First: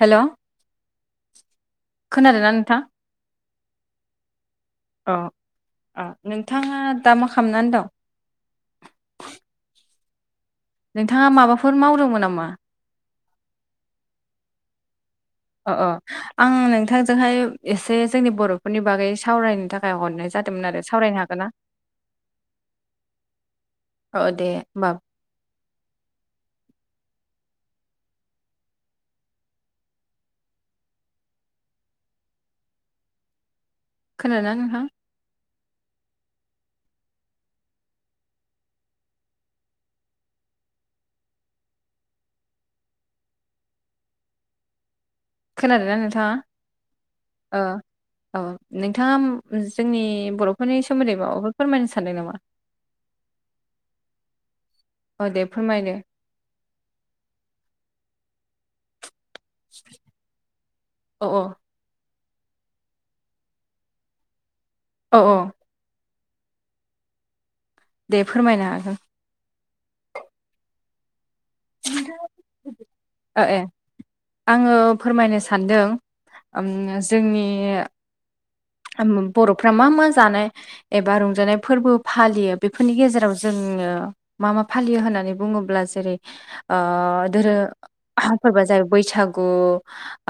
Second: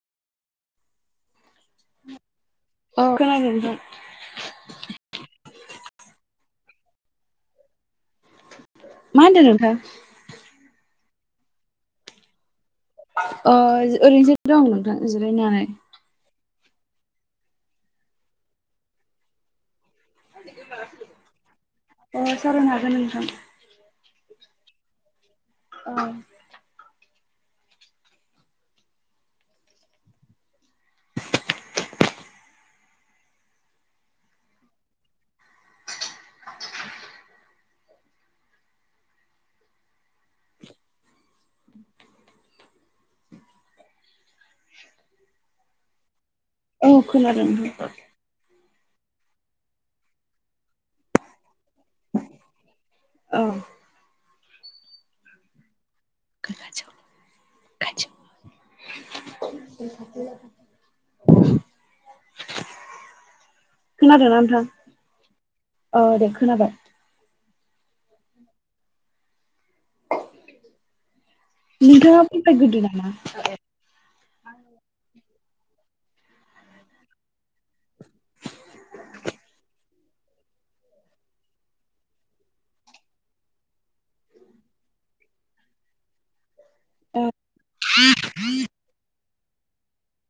हेल' खोनादोंना नोंथा अ खोनादों नोंथां अ अ नोंथाङा दा मा खालामनानै दं? मा होनदों नोंथां? नोंथाङा माबाफोर मावदोंमोन नामा? ओ ओरैनोसो दं नोंथां जिरायनानै अ अ आं नोंथांजोंहाय एसे जोंनि बर'फोरनि बागै सावरायनो था खाय हरनाय जादोंमोन आरो सावरायनो हागोन ना? अ सावरायनो हागोन नोंथां औ दे होमबा औ [inaudible] खोनादों ना नोंथां? खोनादोंना नोंथाङा औ खोनादों ओ औ नोंथाङा जोंनि बर'फोरनि सोमोन्दै माबाफोर फोरमायनो सानदों नामा औ औ दे फोरमायदे [unintelligible] [inaudible] औ खोनादोंना नोंथां औ औ औ दे खोनाबाय दे फोरमायनो हागोन नोंथाङा फोरमायग्रोदो नामा ए आङो फोरमायनो सान सान्दों उम जोंनि बर'फ्रा मा-मा जानाय एबा रंजानाय फोरबो फालियो बेफोरनि गेजेराव जों जोङो मा-मा फालियो होननानै बुङोब्ला जेरै ओ औ धोरो फोरबोया जाहैबाय बैसा गु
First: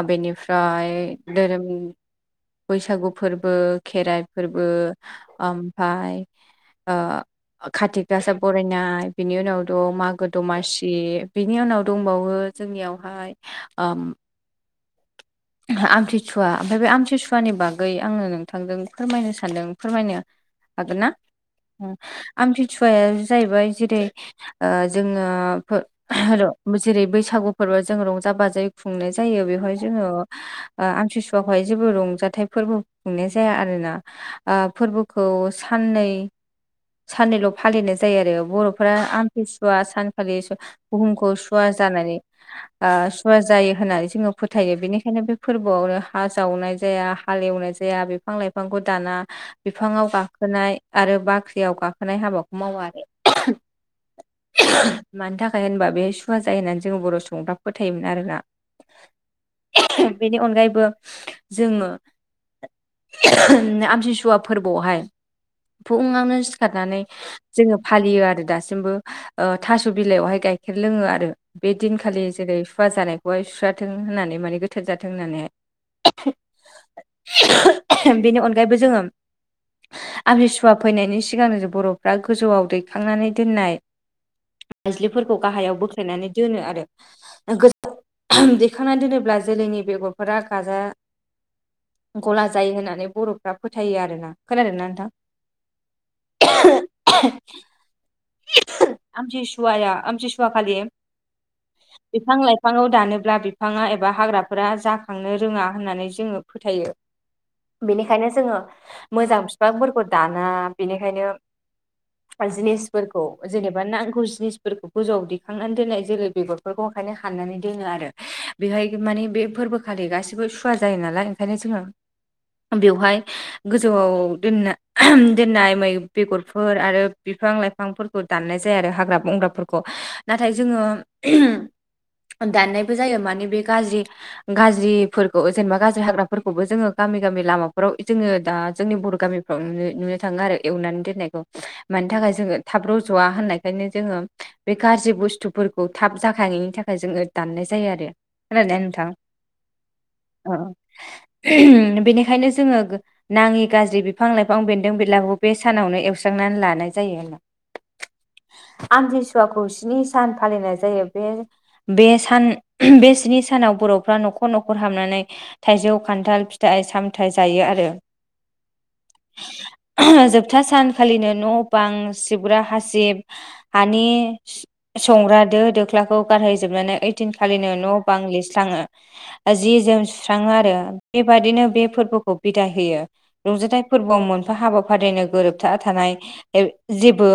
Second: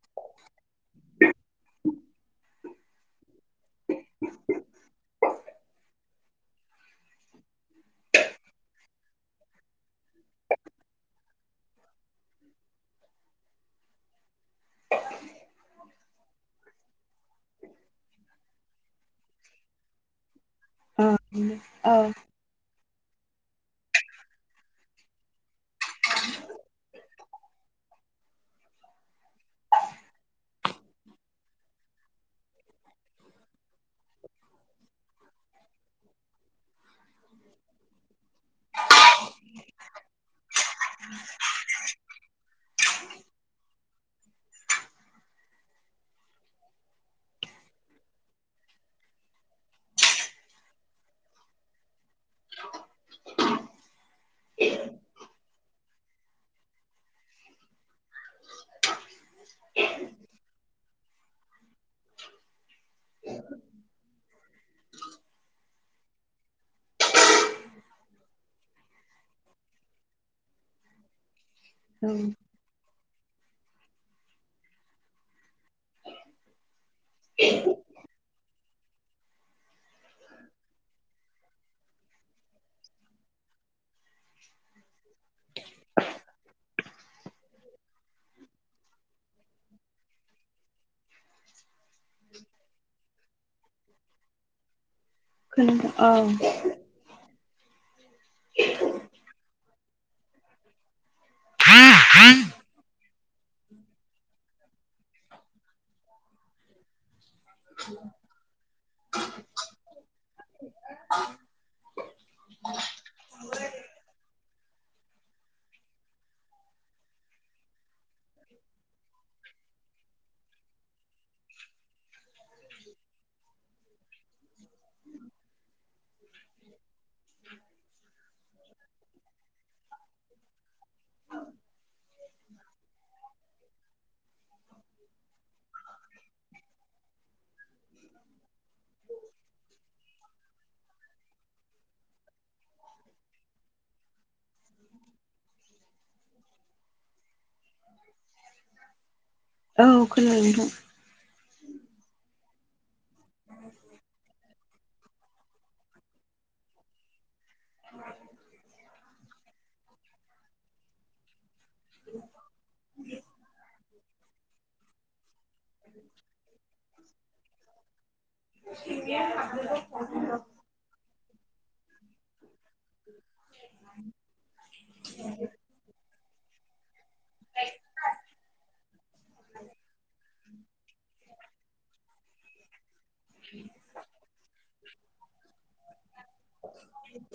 बेनिफ्राय धोरोम बैसागु फोरबो खेराइ फोरबो ओमफाय ओ काति गासा बरायनाय बिनि उनाव द' माग गो दमासि बिनि उनाव दंबावो जोंनियावहाय उम सिसुवानि बागै आङो नोंथांजों फोरमायनो सानदों फोरमायनो हागोनना उम औ औ आमथि सुवाया जाहैबाय जेरै ओ जोङो जेरै बैसा सागु फोरबो जों रंजा बाजायै खुंनाय जायो बेवहाय जोङो ओ आमथि सुवाखौहाय जेबो रंजाथाइ फोरबो खुंनाय जाया आरोना ओ फोरबोखौ साननै साननैल' फालिनाय जायो आरो बर'फोरा आमथि सुवा सानखालि बुहुमखौ सुवा जानानै ओ सुवा जायो होननानै जोङो फोथायो बेनिखायनो बे फोरबोआवनो हा जावनाय जाया हालेवनाय जाया बिफां लाइफांखौ दाना बिफाङाव गा गाखोनाय आरो बाख्रियाव गा खोनाय हाबाखौ मावा आरो मानि थाखाय होनबा बे सुवा जायो होननानै जोङो बर' सुबुंफ्रा फोथायोमोन आरोना बेनि अनगायैबो जोङो आमथि सुवा फोरबोआवहाय फुङावनो सिखारनानै जोङो फालियो आरो दासिमबो ओ थास' बिलायावहाय गाय गाइखेर लोङो आरो बे दिनखालि औ जेरै सुवा जानायखौहाय सुस्राथों होननानै माने गोथार जाथों होननानैहाय बेनि अनगायैबो जोङो आमथिसुवा फैनायनि सिगांनो जे बर'फ्रा गोजौआव दैखांनानै दोननाय [unintelligible] गाहायाव बोख्लायनानै दोनो आरो दैखांनानै दोनोब्ला जोलैनि बेगरफोरा गाजा गला जायो होननानै बर'फ्रा फोथायो आरोना खोनादोंना नोंथां खोनायाखै औ आसे सुव आसे सिुव खालि बिफां लाइफाङाव दानोब्ला बिफाङा एबा हाग्रा फोरा जाखांनो रोङा होननानै जोङो फोथायो बेनिखायनो जोङो मोजां बिफांफोरखौ दाना बेनिखायनो जिनिसफोरखौ जेनेबा नांगौ जि फसफोरखौ गोजौआव दिखांनानै दोननाय जोलै बेगरफोरखौ ओंखायनो हाननानै दोनो आरो बेहाय माने बे फोरबोखालि गासिबो सुवा जायो नालाय ओंखायनो जोङा बेवहाय गोजौआव दोनना दोननाय मै बेगरफोर आरो बिफां लाइफांफोरखौ दाननाय जाया आरो हाग्रा बंग्राफोरखौ नाथाय जोङो दाननायबो जायो माने बे गाज्रि गाज्रिफोरखौ जेनेबा गाज्रि हाग्राफोरखौबो जोङो गामि गामि लामाफोराव जोङो दा जोंनि बर' गामिफ्राव नुनो थाङो आरो एवनानै। दोननायखौ मानि थाखाय जोङो थाब रज'वा होननायखायनो जोङो बे गाज्रि बुस्थुफोरखौ थाब जाखायनायनि थाखाय जोङो दाननाय जायो। जायो आरो खोनादोंना नोंथां? औ खोनादों नोंथां औ बेनिखायनो जोङो नाङि गाज्रि बिफां लाइफां बिफां बेन्दों बेलाबो बे सानावनो एवस्रांनानै लानाय जायो होनब्ला। औ। आमथिसुवाखौ स्नि सान फालिनाय जायो बे सान बे स्नि सानाव बर'फ्रा न'खर न'खर हाबनानै थाइजौ खान्थाल फिथाइ सामथायाइ जायो आरो। सिबिय आ [unintelligible] खालिनो न' बां सिब ग्रा हासिब हानि संग्रा दो दोख्लाखौ गारहैजोबनानै ओयदिन खालिनो न' बां लिरस्लाङो। जि जोम सुस्राङो आरो बेबादिनो बे फोरबोखौ बिदाय होयो। रंजाथाइ फोरबोआव मोनफा हाबा आफादजों गोरोबथा थानाय जेबो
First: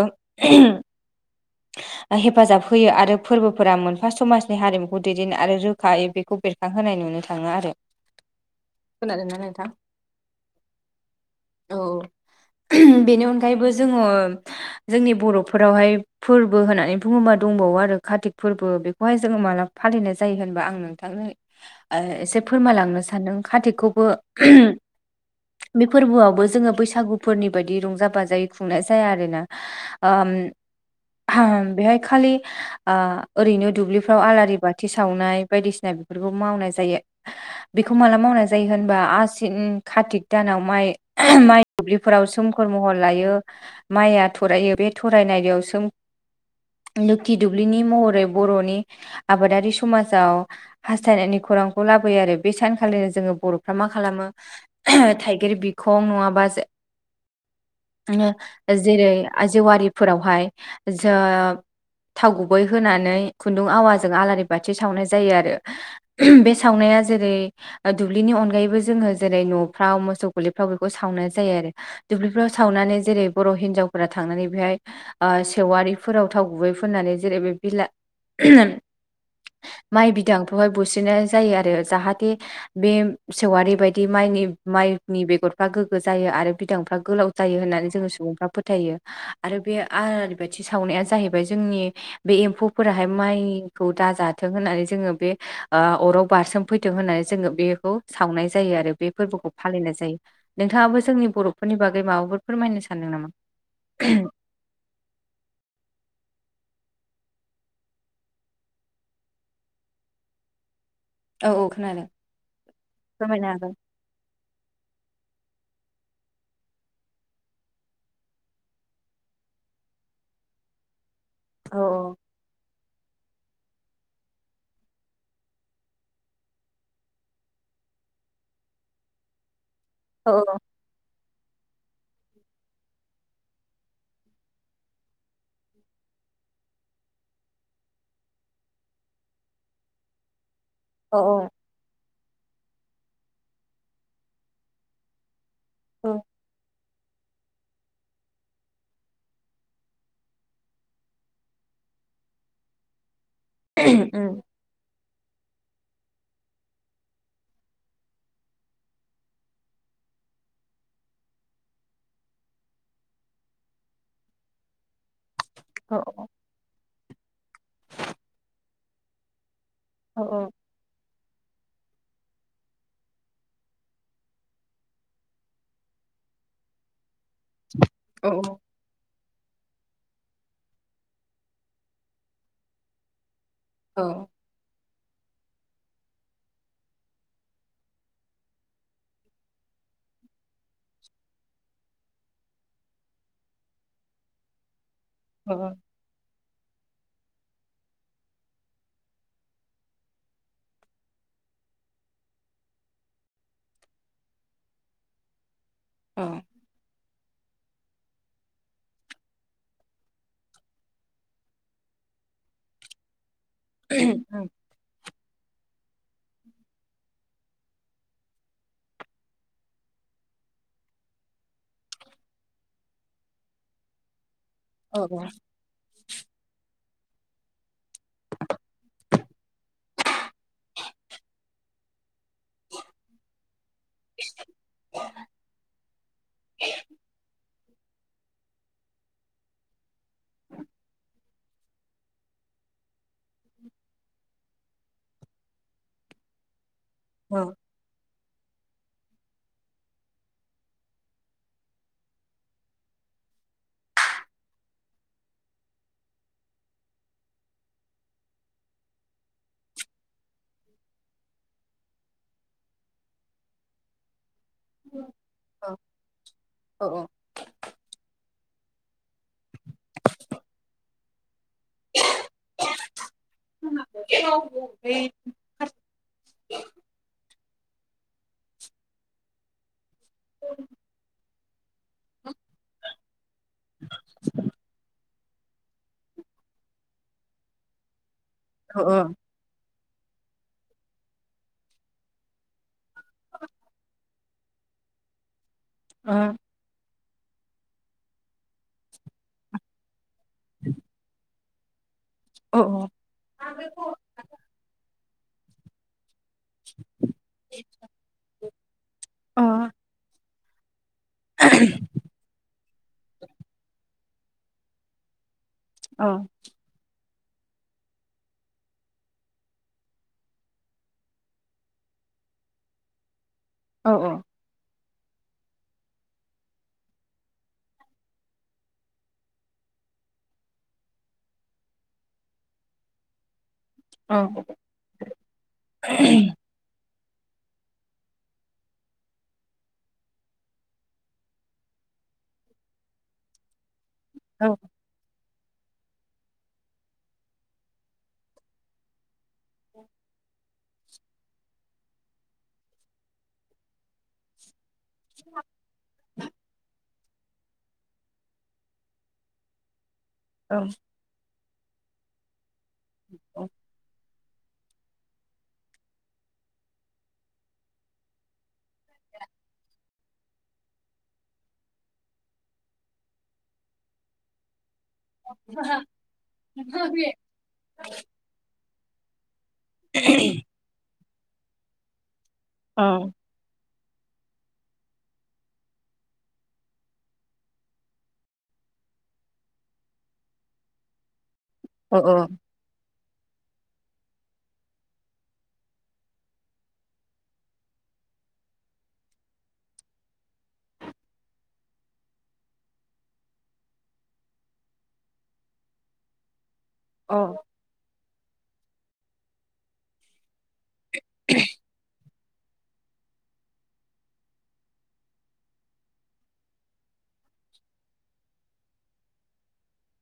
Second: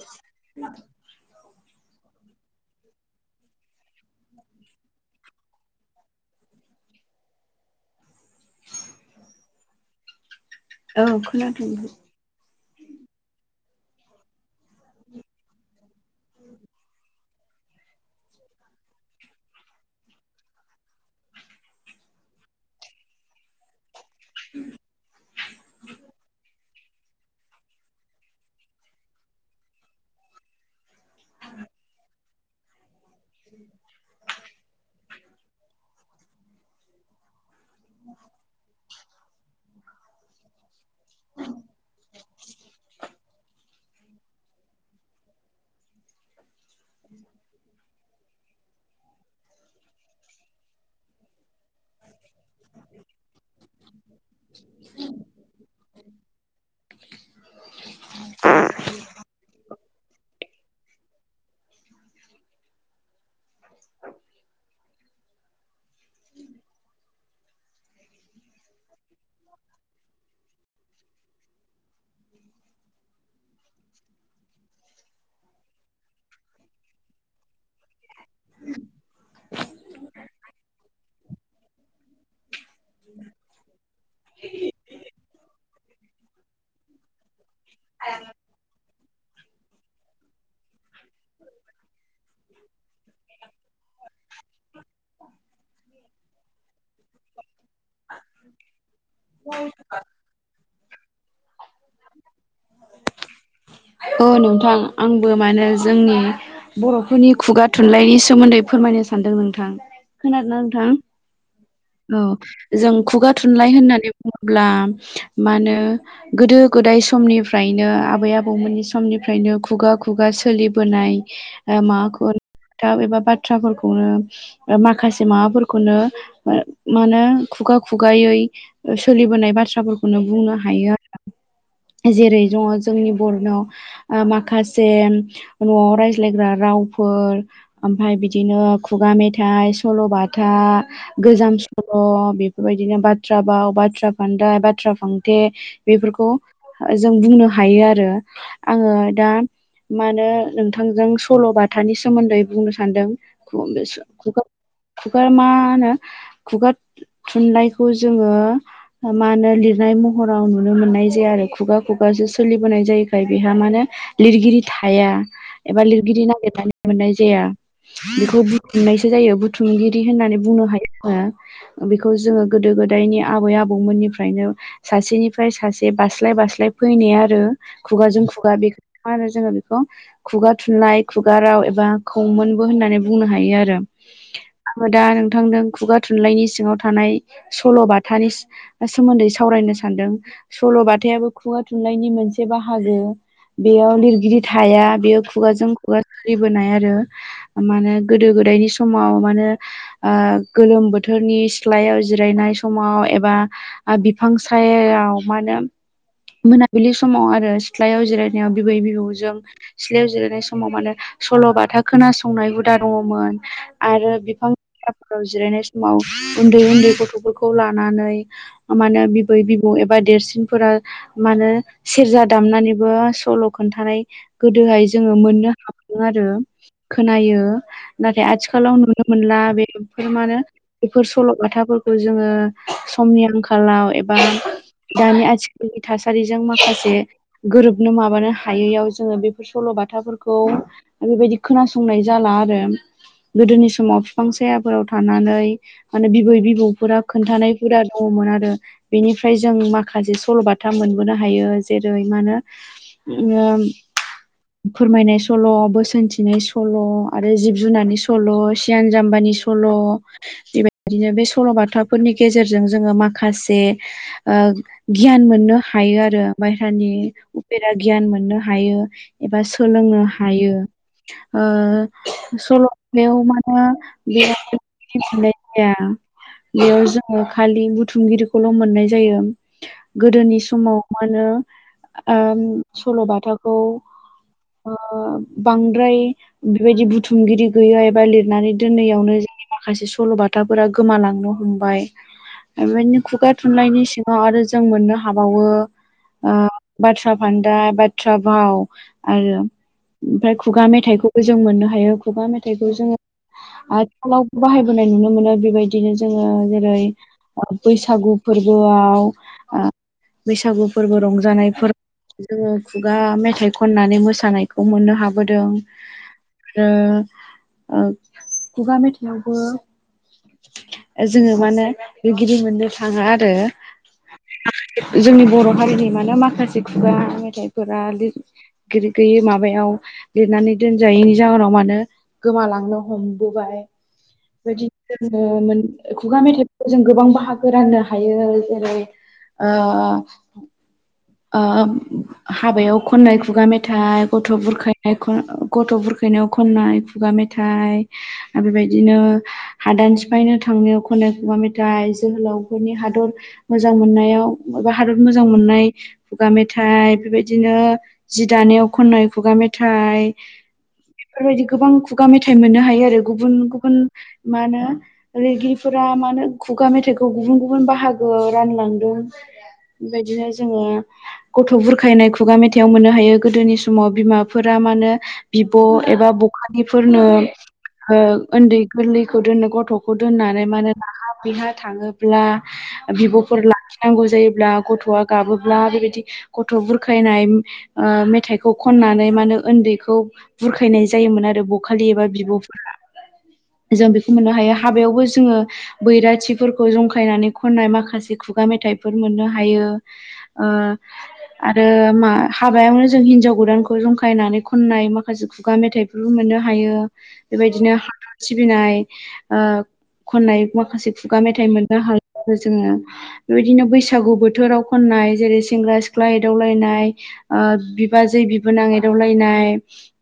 हेफाजाब होयो आरो फोरबोफोरा मोनफा समाजनि हारिमुखौ दैदेन आरो रोखायो बेखौ बेरखांहोनाय नुनो थाङो आरो। खोनादोंना नोंथां? औ खोनादों थ'। ओह बेनि अनगायैबो जोङो जोंनि बर'फोरावहाय फोरबो होननानै बुङोबा दंबावो आरो कारतिक फोरबो बेखौहाय जोङो माला फालिनाय जायो होनबा आं नोंथां। एसे फोरमायलांनो सानदों खा्तिकखौबो बे फोरबोआवबो जोङो बैसागुफोरनि बायदि रंजा बाजायै खुंनाय जाया आरोना। अहम बेहाय खालि ओ ओरैनो दुब्लिफ्राव आलारि बाथि सावनाय बायदिसिना बेफोरखौ मावनाय जायो। बेखौ माला मावनाय जायो होनबा आसिन कारतिक दानाव माइ माइ दुब्लिफोराव सोमखोर महर लायो माइया थरायो बे थरायनाययाव थों लोखि दुब्लिनि महरै बर'नि आबादारि समाजाव हास्थायनायनि खरां '- बिखौ लाबोयो आरो बे सानखालिनो जोङो बर'फ्रा मा खालामो थाइगेर बिखं नङाबा जे जेरै जेवारिफोरावहाय जानाय थाव थाव गुबै होनानै खुन्दुं आवाजों आलारि बाथि सावनाय जायो आरो। बे सावनाया दा जेरै दुब्लिनि अनगायैबो जोङो जेरै न'फ्राव मोसौ गोरलिफ्राव बेखौ सावनाय जायो आरो। दुब्लिफ्राव सावनानै जेरै बर' हिनजावफोरा थांनानै बेहाय जेवारिफोराव थाव गुबै फुननानै जेरै बे बिला माइ बिदांखौहाय बुस्रिनाय जायो आरो जाहाथे बे सेवआारिबायायदि माइनि माइनि बेगरफ्रा गोग्गो जायो आरो बिदांफ्रा गोलाव जायो होननानै जोङो सुबुंफ्रा फोथायो। आरो बे आलारि बाथि सावनाया जाहैबाय जोंनि बे एम्फौफोराहाय माइखौ दाजाथों होननानै जोङो बे अराव बारसोम फैथों होननानै जोङो बेखौ सावनाय जायो आरो बे फोरबोखौ फालिनाय जायो। नोंथाङाबो जोंनि बर'फोरनि बागै माबाफोर फोरमायनो सानदों नामा? औ नोंथां आंबो मानै जोंनि बर'फोरनि खुगा थुनलाइनि सोमोन्दै फोरमायनो सानदों नोंथां। खोनादोंना नोंथां? औ खोनादों औ जों खुगा फोरमायनो थुनलाइ हागोन होननानै बुङो ब्ला मा होनो गोदो गोदाय समनिफ्रायनो आबै आबौमोननि समनिफ्रायनो खुगा खुगा सोलिबोनाय औ माबाखौ थाब एबा बाथ्राफोरखौनो माखासे माबाफोरखौनो मा होनो खुगा खुगायै सोलिबोनाय बा थ्राफोरखौनो औ बुंनो हायो आरो जेरै दङ जोंनि बर'नाव माखासे न'आव रायज्लायग्रा रावफोर ओमफाय बिदिनो खुगा मेथाइ सल'बाथा औ गोजाम सल' बेफोरबायदिनो बाथ्रा बाव, बाथ्रा फान्दाय, बाथ्रा फांथे औ बेफोरखौ जों बुंनो हायो आरो आङो दा मा होनो नोंथांजों सल'बाथानि सोमोन्दै बुंनो सानदों उम [inaudible] खुगा मा होनो खुगा थुनलाइखौ जोङो मा होनो लिरनाय महराव नुनो मोननाय जाया आरो खुगा खुगासो सोलिबोनाय जायोखाय बेहा माने लिरगिरि थाया एबा औ औ लिरगिरि नागिरनानै मोननाय जाया बेखौ बुथुमनायसो जायो बुथुमगिरि औ होननानै बुंनो हायो बेखौ जोङो गोदो गोदायनि आबै आबौमोननिफ्रायनो सासेनिफ्राय सासे बास्लाय बास्लाय फैनाय आरो खुगाजों औ खुगा बेखौ आरो जोङो बेखौ खुगा थुनलाइ खुगा राव एबा खौमोनबो होननानै बुंनो हायो आरो औ दा नोंथांदों खुगा थुनलाइनि सिङाव थानाय सल'बाथानि सोमोन्दै सावरायनो सल' बाथायाबो खुगा थुनलाइनि मोनसे बा हागो बेयाव लिरगिरि थाया बेयाव औ खुगाजों खुगा फलिबोनाय आरो माने गोदो गोदायनि समाव माने आ, गोलोम बोथोर नि सिथलायाव जिरायनाय समाव एबा बिफां सायाव मा होनो औ मोनाबिलि समाव आरो सिथ्लायाव जिरायनायाव बिबै बिबौजों सिथ्लायाव जिरायनाय समाव माने सल' बाथा खोनासंनाय हुद दा दङमोन आरो बिफां जिरायनाय समाव उन्दै उन्दै गथ'फोरखौ लानानै मा होनो बिबै बिबौ एबा देरसिनफोरा मा होनो सेरजा दामनानैबो सल' खोन्थानाय गोदोहाय जोङो मोननो हाबोदों आरो खोनायो नाथाय आथिखालाव नुनो मोनला बेफोर मा होनो बेफोर सल'बाथाफोरखौ जोङो समनि आंखालाव एबा दानि आथिखालनि थासारिजों माखासे गोरोबनो माबानो हायैयाव जोङो बेफोर सल'बाथाफोरखौ बेबायदि खोनासंनाय जाला आरो गोदोनि समाव बिफां सायाफोराव थानानै माने बिबै बिबौ फोरा खोन्थानायफोराुरा दङमोन आरो बेनिफ्राय जों माखासे सल'बाथा मोनबोनो हायो जे रै मा होनो फोरमायनाय सल' बोसोनथिनाय सल' आरो जिब जुनारनि सल' सियान जाम्बानि सल' बेबायदिनो बे सल' बाथाफोरनि गेजेरजों जोङो माखासे गियान मोननो औ हायो आरो बायेरानि उफेरा गियान मोननो हायो एबा सोलोंनो हायो ओ सल'ायाव माने बेर मिथि जाया बेयाव ज खालि बुथुमगिरिखौल' मोननाय जायो गोदोनि समाव मो आं सल'बाथाखौ ओ बांद्राय बेबायदि बुथुमगिरि गैया एबा लिरनानै औ दोननायावनो ज माखासे सल'बाथाफोरा गोमालांनो हमबाय बेबायनो खुगा थुनलाइनि सिङाव आरो जों मोननो हाबावो बाथ्रा फान्दाय बाथ्रा भाव आरो ओमफाय खुगा मेथाइखौबो जों मोननो हायो। खुगा मेथाइखौ जोङो आथिखालाव बाहायबोनाय नुनो मोनो बेबायदिनो जो ङो जेरै बैसागु फोरबोआव ओ बैसागु फोरबो रंजानायफोर जोङो खुगा मेथाइ खननानै मोसानायखौ मोननो हाबोदों औ। आरो ओ खुगा मेथाइयावबो जोङो माने लिरगिरि मोननो थांङा आरो। औ औ। जोंनि बर' हारिनि मानो माखासे खुगा मेथाइफोरा लिथगिरि गोयै माबायाव लिरनानै दोनजायैनि जाहोनाव मानो गोमालांनो हमबोबाय। बेदिनो जोङो मोन खुगा मेथाइाव जों गोबां बाहागो राननो हायो जेरै ओ ओ हाबायाव खननाय खुगा मेथाइ गथ' बुरखायनाय खन गथ' बुरखैनायाव खननाय खुगा मेथाय ओ बेबायदिनो हादान सिफायनो थांनायाव खनाय खुगा मेथाइ जोहोलावफोरनि हादर मोजां मोननायाव बबेबा हादर मोजां मोननाय खुगा मेथाइ। बेबायदिनो जि दानायाव खननाय खुगा मेथाइ औ। बेफोरबायदि गोबां खुगा मेथाइ मोननो हायो आरो गुबुन गुबुन मा होनो लिरगिरिफोरा मा होनो खुगा मेथाइखौ गुबुन गुबुन बाहागो रानलांदों। बेबायदिनो जोङो गथ' बुरखायनाय खुगा मेथाइयाव मोननो हायो गोदोनि समाव बिमाफोरा मानो बिब' एबा बखालिफोरनो ओ उन्दै गोरलैखौ दोनो गथ'खौ दोननानै माने राहा बिहा थांङोब्ला बिब'फोर ला नांगौ जायोब्ला गथ'आ गाबो ब्ला बेबायदि गथ' बुरखायनाय ओ मेथाइखौ खननानै मानो उन्दैखौ बुरखायनाय जायोमोन आरो बखालि एबा बिब'फोरा। जों बेखौ मोननो हायो हाबायावबो जोङो बैराथिफोरखौ जंखायनानै खननाय माखासे खुगा मेथाइफोर मोननो हायो ओ आरो मा हाबायावनो जों हिनजाव गोदानखौ जंखायनानै खननाय माखासे खुगा मेथाइफोर मोननो हायो बेबायदिनो हादर सिबिनाय ओ खनाय माखासे खुगा मेथाइ मोननो हायो जोङो बेबायदिनो बैसागु बोथोराव खननाय जेरै सेंग्रा सिख्ला एदावलायनाय ओ बिबाजै बिबोनां एदावलायनाय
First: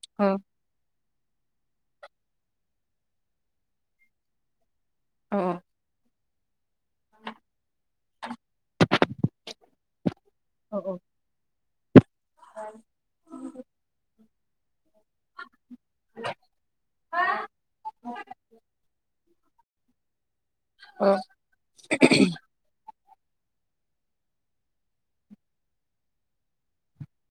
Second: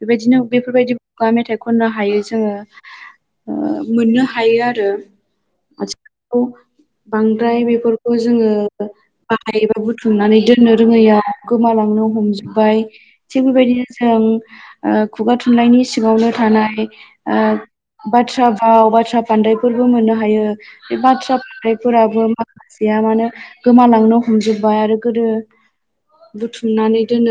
बेबायदिनो बेफोरबायदि खुगा मेथाइ खननो हायो जोङो ओ मोननो हायो आरो। अ। खौ बांद्राय बेफोरखौ जोङो बाहायोबा बुथुमनानै दोननो रोङैयाव गोमालांनो हमजोबबाय थिग बेबायदिनो जों ओ खुगा थुनलाइनि सिङावनो थानाय ओ बाथ्रा भाव बाथ्रा फानदायफोरबो मोननो हायो बे औ बाथ्रा फानदायफोराबो माखासे या मानो गोमालांनो हमजोबबाय आरो गोदो बुथुमनानै दोनो